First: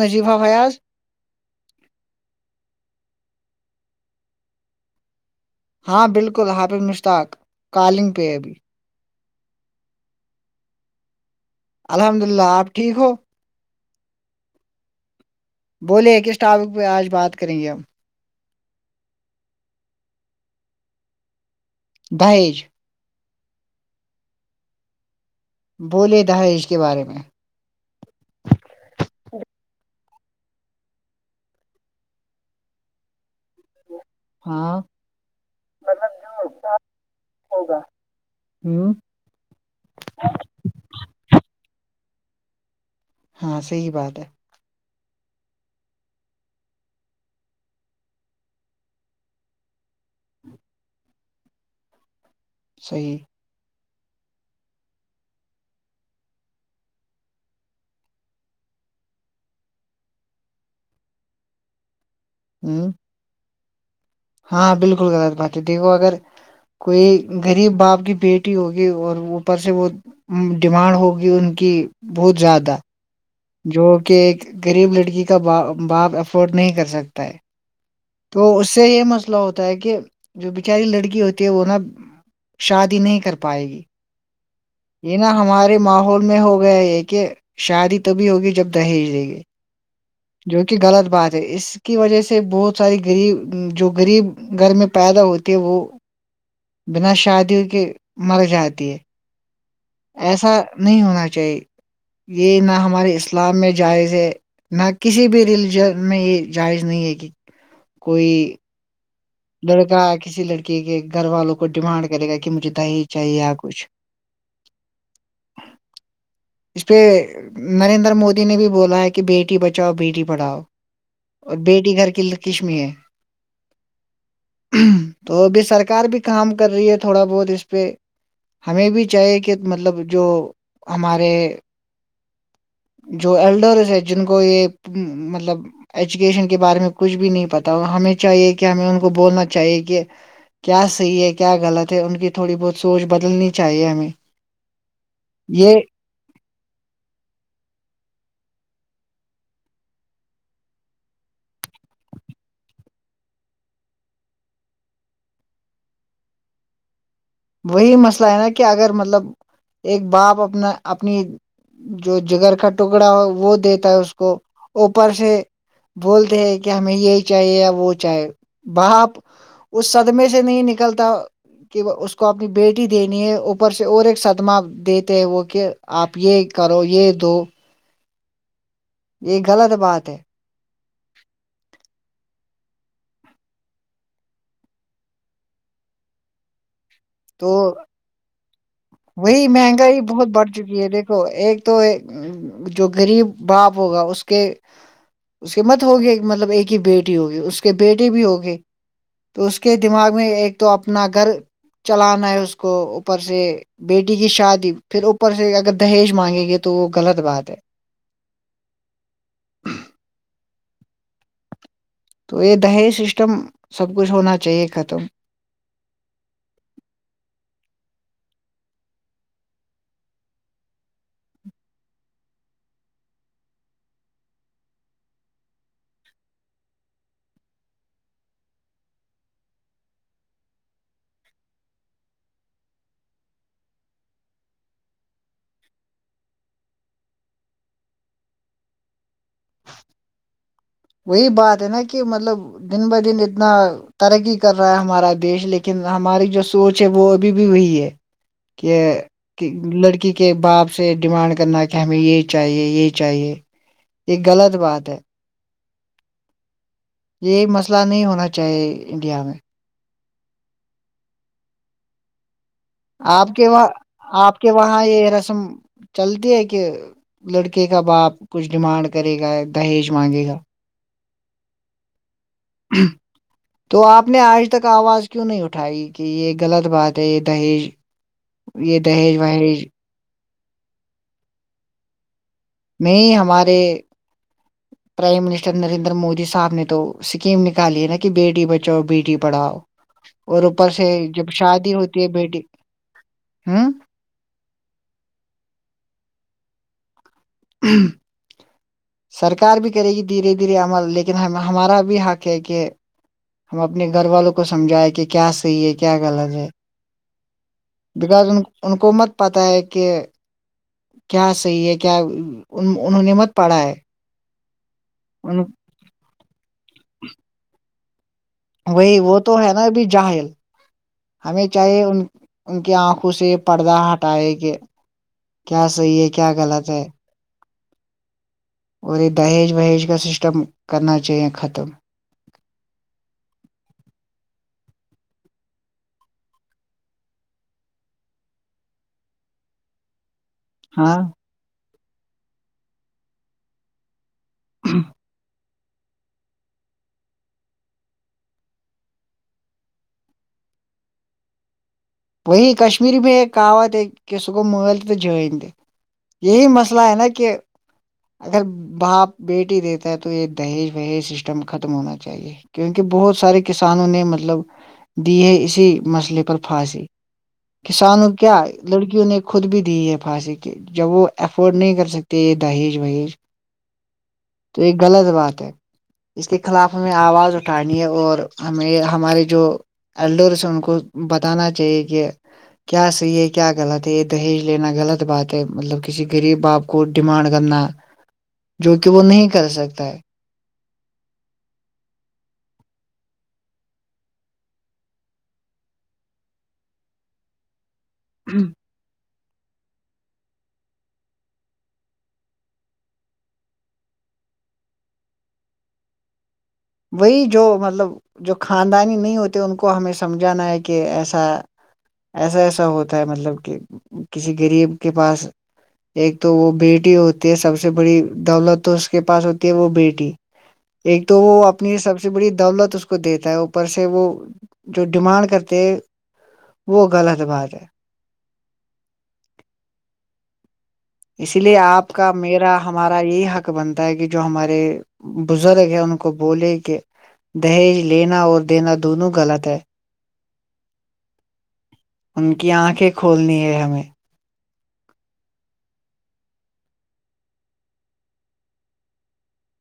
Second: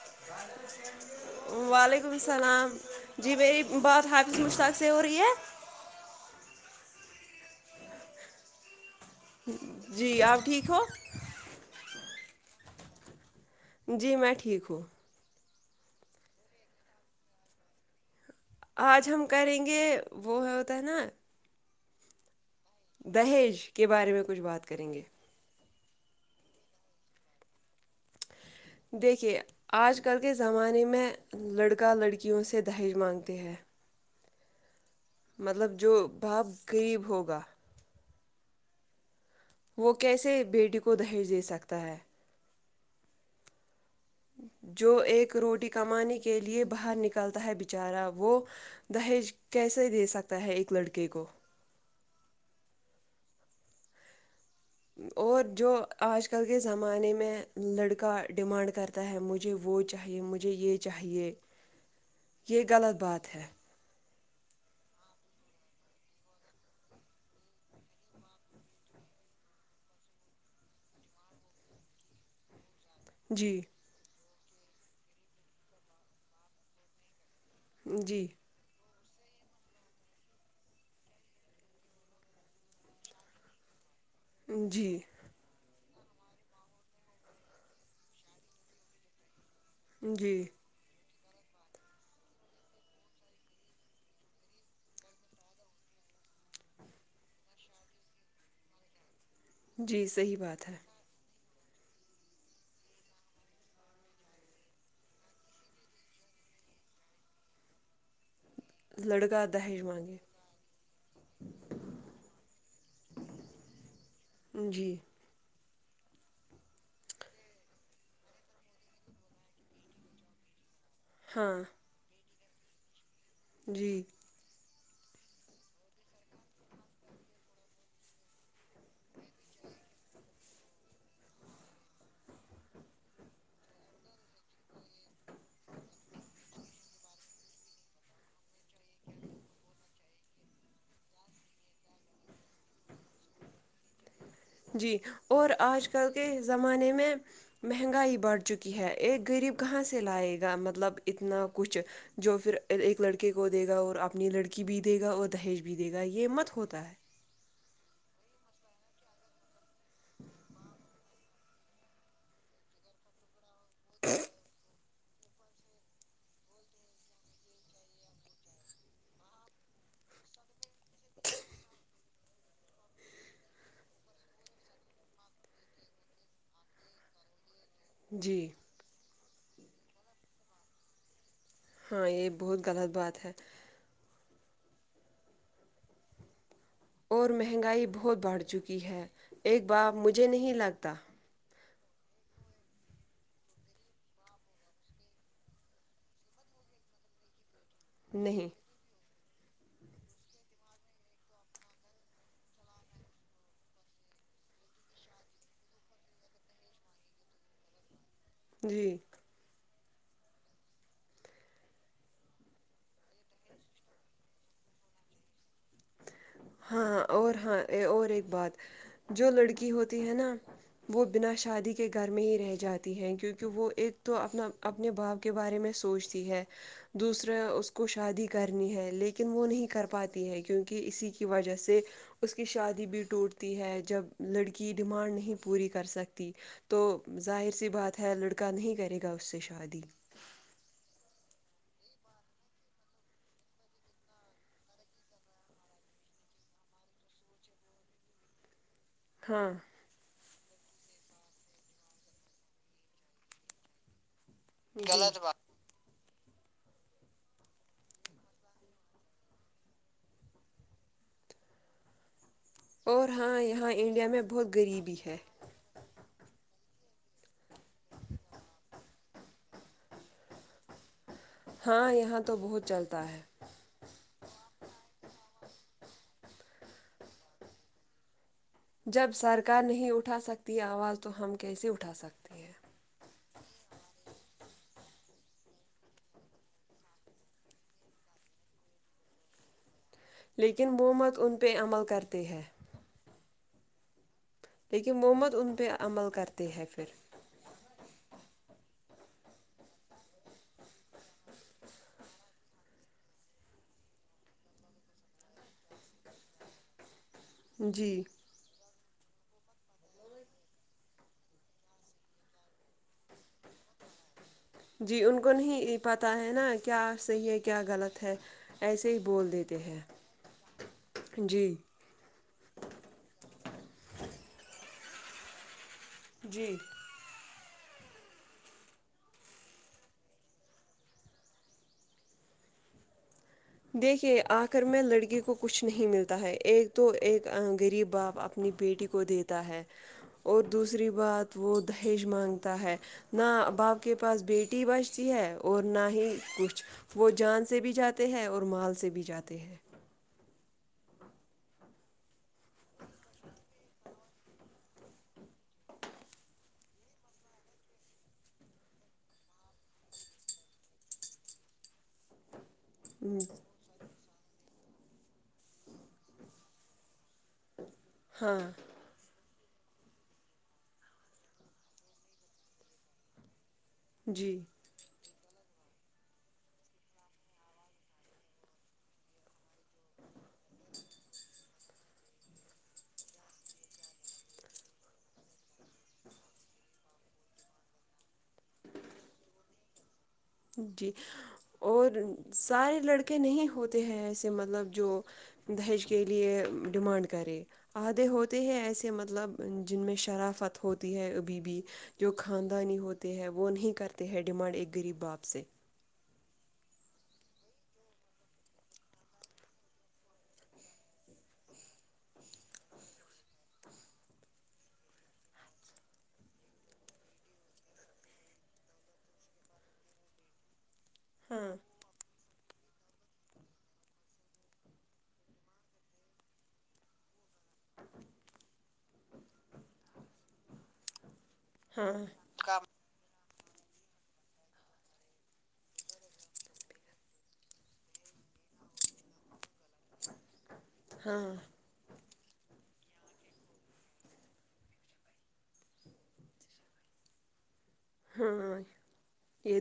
نجیب ہ ہویا آز وعلیکم السلام جی میری بات حافظ مشتاق سے ہو رہی ہے ہاں بالکل حافظ مشتاق کالنگ پہ ابھی جی آپ ٹھیک ہو الحمد للہ آپ ٹھیک ہو جی میں ٹھیک ہوں بولیے کس ٹاپک پہ آج بات کریں گے ہم آج ہم کریں گے وہ ہوتا ہے نا دج دہیج کے بارے میں کچھ بات کریں گے بولے دہائج کے بارے میں دیکھیے آج کل کے زمانے میں لڑکا لڑکیوں سے دہیج مانگتے ہے ہاں مطلب جو باپ غریب ہوگا ہوں وہ کیسے بیٹی کو دہیج دے سکتا ہے ہاں صحی بات ہے جو ایک روٹی کمانے کے لیے باہر نکلتا ہے بیچارہ وہ دہیج کیسے دے سکتا ہے ایک لڑکے کو صحیح اور جو آج کل کے زمانے میں لڑکا ڈیمانڈ کر ہے مجھے وہ چاہیے مجھے یہ چاہیے یہ ہوں غلط بات ہے ہاں بالکل غلط بات ہے دیکھو اگر کوئی غریب باپ کی بیٹی ہوگی اور اوپر سے وہ ڈیمانڈ ہوگی ان کی بہت زیادہ جی جو کہ ایک غریب لڑکی کا با باپ افورڈ نہیں کر سکتا ہے جی تو اس سے یہ مسئلہ ہوتا ہے کہ جو بچاری لڑکی ہوتی ہے وہ نا شادی نہیں کر پائے گی جی یہ نا ہمارے ماحول میں ہو گیا یہ کہ شادی تبھی ہوگی جب دہیج دے گی جی کیونکہ غلط بات ہے اس کی وجہ سے بہت ساری غریب جو غریب گھر میں پیدا ہوتی ہے وہ ج بنا شادی کے مر جاتی ہے جی صحیح ایسا بات ہے نہیں ہونا چاہیے یہ نہ ہمارے اسلام میں جائز ہے نہ کسی بھی ریلیجن میں یہ جائز نہیں ہے کہ کوئی لڑکا دہیج لڑکا مانگے کسی لڑکی کے گھر والوں کو ڈیمانڈ کرے گا کہ مجھے دی چاہیے یا کچھ جی اس پہ نریندر مودی نے بھی بولا ہے کہ بیٹی بچاؤ بیٹی پڑھاؤ ہاں اور بیٹی گھر کی ل کشمی ہے جی تو ابھی سرکار بھی کام کر رہی ہے تھوڑا بہت اس پہ ہمیں بھی چاہیے کہ مطلب جو ہمارے تو ایلڈرس ہے جن کو یہ مطلب ایجوکیشن کے بارے میں کچھ بھی نہیں پتا ہو ہمیں چاہیے کہ ہمیں ان کو بولنا چاہیے کہ کیا صحی ہے کیا غلط ہے ان کی تھوڑی بہت سوچ بدلنی چاہیے ہمیں جی اور یہ آج کل کے زمانے میں مہنگائی بڑھ چکی ہے ایک غریب کہاں سے لائے گا مطلب اتنا کچھ جو پھر ایک لڑکے کو دے گا اور اپنی لڑکی بھی دے گا اور دہیج بھی دے گا یہ مت ہوتا ہے وہی مسئلہ ہے نا کہ اگر مطلب ایک باپ اپنا اپنی جو جگر کا ٹکڑا ہو وہ دیتا ہے اس کو اوپر سے بولتے ہیں کہ ہمیں یہی چاہیے یا وہ چاہے باپ اس سدمے سے نہیں نکلتا کہ اس اس کو اپنی بیٹی دینی ہے اوپر سے اور ایک صدمہ دیتے ہیں وہ کہ آپ یہ کرو یہ دو جی یہ غلط بات ہے ہاں یہ بہت غلط بات ہے اور تو مہنگائی بہت بڑھ چکی ہے وہی ایک بار مہنگائی مجھے بہت بڑھ نہیں چکی ہے لگتا دیکھو ایک تو جو غریب باپ ہوگا اس کے اس کے مت ہوگیا مطلب ایک ہی بیٹی ہوگی اس کے بیٹے بھی نہیں ہوگئے تو اس کے دماغ میں ایک تو اپنا گھر چلانا ہے اس کو اوپر سے بیٹی کی شادی پھر اوپر سے اگر دہیج مانگیں گے تو وہ غلط بات ہے جی تو یہ دہیز سسٹم سب کچھ ہونا چاہیے ختم ہاں اور ہاں اور ایک بات جو لڑکی ہوتی ہے نا وہ بنا شادی کے گھر میں ہی رہ جاتی ہیں کیونکہ وہ ایک تو اپنا اپنے باپ کے بارے میں سوچتی ہے دوسرا اس کو شادی کرنی ہے لیکن وہ نہیں کر پاتی ہے کیونکہ کہ اسی کی وجہ سے اس کی شادی بھی ٹوٹتی ہے جب لڑکی ڈیمانڈ نہیں پوری کر سکتی تو ظاہر سی بات ہے لڑکا نہیں کرے گا اس سے شادی وہی بات ہے نا کہ مطلب دن ب دن اتنا ترقی کر رہا ہے ہمارا دیش لیکن ہماری جو سوچ ہے وہ ابھی بھی وہی ہے کہ ہاں لڑکی کہ باپ سے ڈیمانڈ کرنا کہ ہمیں یہ چاہیے یہ چاہیے یہ غلط غلط بات یہ مسئلہ نہیں ہونا چاہیے انڈیا میں اور آپ ہاں کے وہاں یہاں انڈیا میں آپ بہت کے وہاں غریبی یہ ہے رسم چلتی ہے کہ لڑکے کا باپ کچھ ڈیمانڈ کرے گا دہیج مانگے گا ہاں یہاں تو بہت چلتا ہے تو آپ نے آج تک آواز کیوں نہیں اٹھائی کہ یہ غلط بات ہے یہ دہیج یہ جب دہیج سرکار وہیج نہیں اٹھا سکتی ہے آواز تو ہم کیسے اٹھا سکتے ہیں میں ہمارے پرائم منسٹر نریندر مودی صاحب نے تو سکیم نکالی ہے نا کہ بیٹی بچاؤ بیٹی پڑھاؤ اور اوپر لیکن سے وہ مت جب ان پہ شادی عمل ہوتی ہے کرتے بیٹی ہیں ہوں لیکن محمد ان پہ عمل کرتے ہے پھر این سرکار بھی کرے گی دھیرے دھیرے عمل لیکن ہمارا بھی حق ہے کہ ہم اپنے گھر والوں کو سمجھائے کہ کیا صحیح ہے کیا غلط ہے جی بکاز ان کو مت پت ہے کہ کیا صحیح ہے کیا انہوں نے مت پڑھا ہے جی ان کو نہیں پتہ ہے نا کیا صحیح ہے کیا غلط ہے ایسے وہی ہی وہ بول تو ہے دیتے نا ہیں ابھی جاہل ہمیں جی چاہے ان ان کی آنکھوں سے یہ پردہ ہٹائے کہ کیا صحیح ہے کیا جی غلط ہے اور یہ دہیج وہیج کا سسٹم کرنا چاہیے ختم دیکھیے آخر میں لڑکی کو کچھ نہیں ملتا ہے ایک تو ایک غریب باپ اپنی بیٹی کو دیتا ہے اور دوسری ہاں بات وہ دہیج مانگتا ہے نہ باپ کے پاس بیٹی بجتی ہے اور نہ ہی کچھ وہ جان سے بھی جاتے ہیں اور اور مال سے بھی جاتے ہیں وہ کشمییر م میں ایک کہعوت ہے کہ س گوٮ مل ت تو جٮینن ت یہی مسئلہ ہے نا کہ اگر باپ بیٹی دیتا ہے تو یہ دہیج وہیز سسٹم ختم ہونا چاہیے کیونکہ بہت ہوں، سارے کسانوں نے مطلب دی ہے اسی مسئلے پر پھانسی کسانوں کیا ہاں لڑکیوں نے خود بھی دی ہے پھانسی کے جب وہ افورڈ نہیں کر سکتے یہ دہیج وہیج جی تو یہ غلط بات ہے اس کے خلاف ہمیں آواز اٹھانی ہے اور ہمیں ہمارے جو اللڈور سے ان کو بتانا چاہیے کہ کیا صحیح ہے کیا غلط ہے یہ دہیج لینا غلط بات ہے مطلب کسی غریب باپ کو ڈیمانڈ کرنا جو کہ وہ نہیں کر سکتا ہے جی اور سارے لڑکے نہیں ہوتے ہیں ایسے مطلب جو دہج کے لیئے ڈیمانڈ کرے آھے ہوتے ہے ہیں ایسے مطلب جن میں شرافت ہوتی ہے بی بی جو خاندانی ہوتے ہے وہ نہیں کرتے ہیں ڈیمانڈ ایک غریب باپ سے وہی جو مطلب جو خاندانی نہیں ہوتے ان کو ہمیں سمجھانا ہے کہ ایسا ایسا ایسا ہوتا ہے مطلب کہ کسی غریب کے پاس ایک تو وہ بیٹی ہوتی ہے سب سے بڑی دولت تو اس کے پاس ہوتی ہے وہ بیٹی [unintelligible] ایک تو وہ اپنی سب سے بڑی دولت اس کو دیتا ہے اوپر سے وہ جو ڈیمانڈ کرتے ہیں وہ غلط بات ہے اس لیے آپ کا میرا ہمارا ا یہی حق بنتا ہے کہ جو ہمارے بزرگ ہیں ان کو بولے کہ دہیج لینا اور دینا دونوں غلط ہے ہاں ان کی آنکھیں کھولنی ہے ہمیں ہاں یہ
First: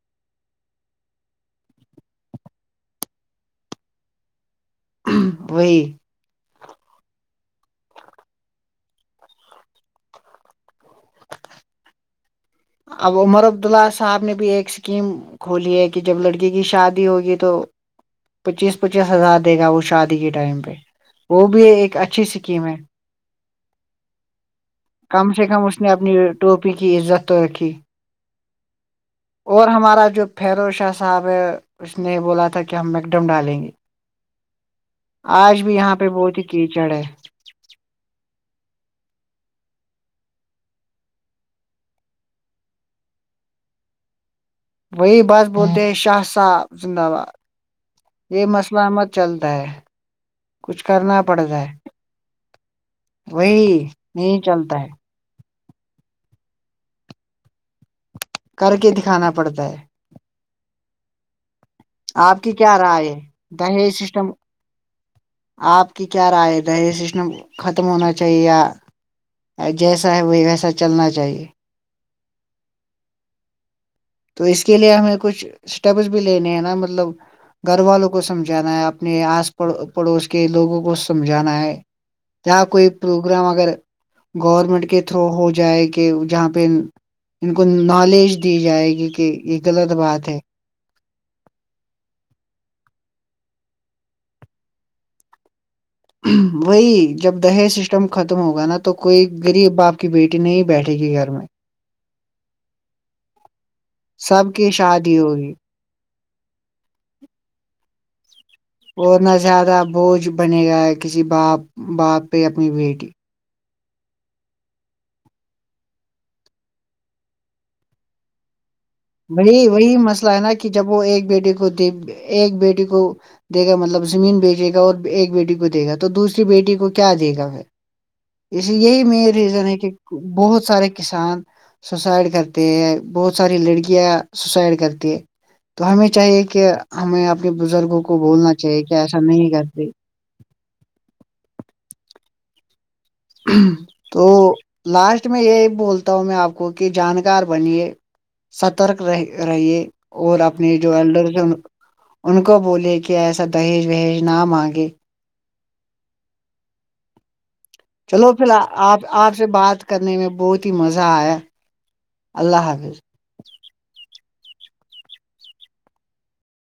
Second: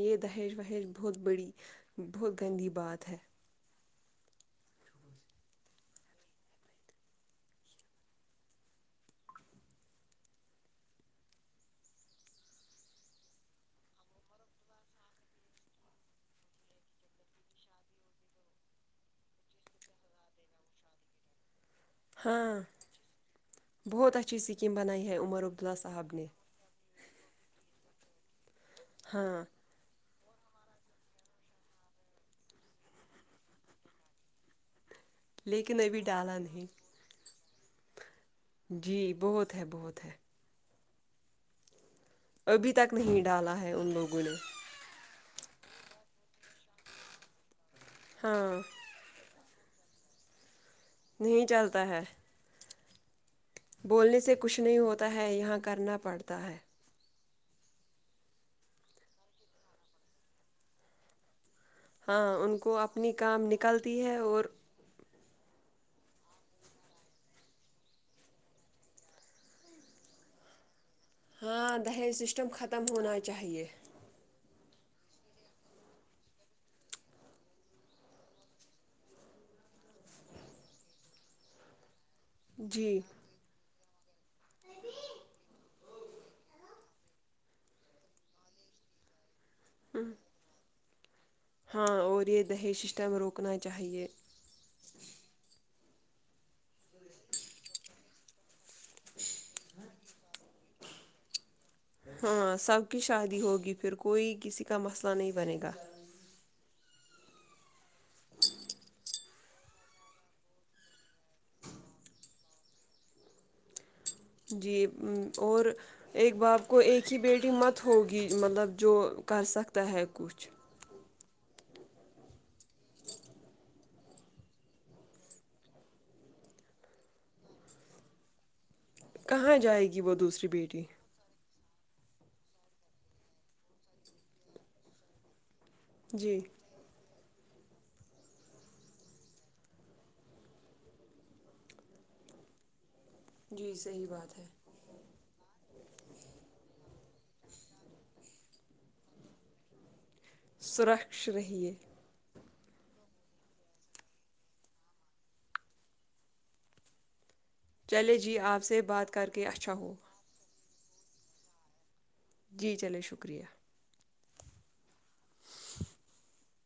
یہ دہیج وہیج بہت بڑی بہت گندی بات ہے وہی اب عمر عبداللہ صاحب نے بھی ایک اسکیم کھولی ہے کہ جب لڑکی کی شادی ہوگی تو پچیس پچیس ہزار دے گا وہ شادی کے ٹائم پہ وہ بھی ایک اچھی ہاں اسکیم ہے بہت اچھی اسکیم بنائی ہے کم عمر سے کم عبداللہ اس صاحب اپنی نے ٹوپی کی عزت تو رکھی ہاں اور ہمارا جو فیرو شاہ صاحب ہے اس نے یہ بولا تھا کہ ہم میکڈم ڈالیں گے آج بھی لیکن یہاں ابھی پہ ڈالا بہت ہی نہیں کیچڑ ہے جی بہت ہے بہت ہے ابھی تک نہیں ڈالا ہے ان لوگوں نے وہی بات بولتے ہیں شاہ صاحب زندہ آباد یہ ہاں مسلمت چلتا ہے کچھ کرنا نہیں پڑتا ہے چلتا وہی بولنے سے نہیں کچھ نہیں چلتا ہوتا ہے یہاں کرنا پڑتا ہے کر کے دکھانا پڑتا ہے ہاں آپ کی ان کو کیا اپنی رائے ہے کام دہیج نکلتی ہے سسٹم اور آپ کی کیا رائے د ہے یہ سشن ختم ہونا چاہیے یا جیسا ہے وہی ویسا چلنا چاہیے ہاں دہیج سسٹم ختم ہونا چاہیے تو اس کے لیے ہمیں کچھ اسٹیپس بھی لینے ہیں نا مطلب گھر والوں کو سمجھانا ہے اپنے آس پڑوس کے لوگوں کو سمجھانا ہے یا کوئی جی پروگرام اگر گورنمنٹ کے تھرو ہو جائے کہ جہاں پہ ان کو نالج دی جائے جی کہ یہ غلط بات ہے ہاں اور یہ دہی سسٹم روکنا چاہیئے وہی جب دہیز سسٹم ختم ہوگا نا تو کوئی غریب باپ کی بیٹی نہیں بیٹھے گی گھر میں ہاں سب کی شادی ہوگی پھر کوئی سب کسی کی کا مسئلہ شادی نہیں ہوگی بنے گا جچھا اور نہ زیادہ بوجھ بنے گا ہے کسی باپ باپ پہ اپنی بیٹی جی اور ایک باپ کو ایک ہی بیٹی مت ہوگی مطلب جو کر وہی سکتا وہی ہے مسئلہ کچھ نا کہ جب وہ ایک بیٹیے کو د ایک بیٹی کو دے گا مطلب زمین بیچے گا اور ایک بیٹی کو دے گا تو دوسری بیٹی کو کیا دے گا پھر اس یہی مین کہاں ریزن ہے کہ جائے گی وہ دوسری بہت بیٹی سارے کسان سوسائڈ کرتے ہے بہت ساری لڑکیاں سوسائڈ کرتے تو ہمیں چاہیے جی کہ ہمیں اپنے بزرگوں کو بولنا چاہیے کہ ایسا نہیں کرتی جی صحیح تو بات ہے لاسٹ میں یہی بولتا ہوں میں آپ کو کہ جانکار بنیے سترک رہیے اور اپنے جو سرخش ایڈر رہیے ان کو بولے کہ ایسا دہیج وہیج نہ مانگے چلے چلو جی پھر سے آپ بات کر آپ کے سے اچھا بات ہوا کرنے میں بہت ہی مزہ آیا اللہ جی حافظ چلے شکریہ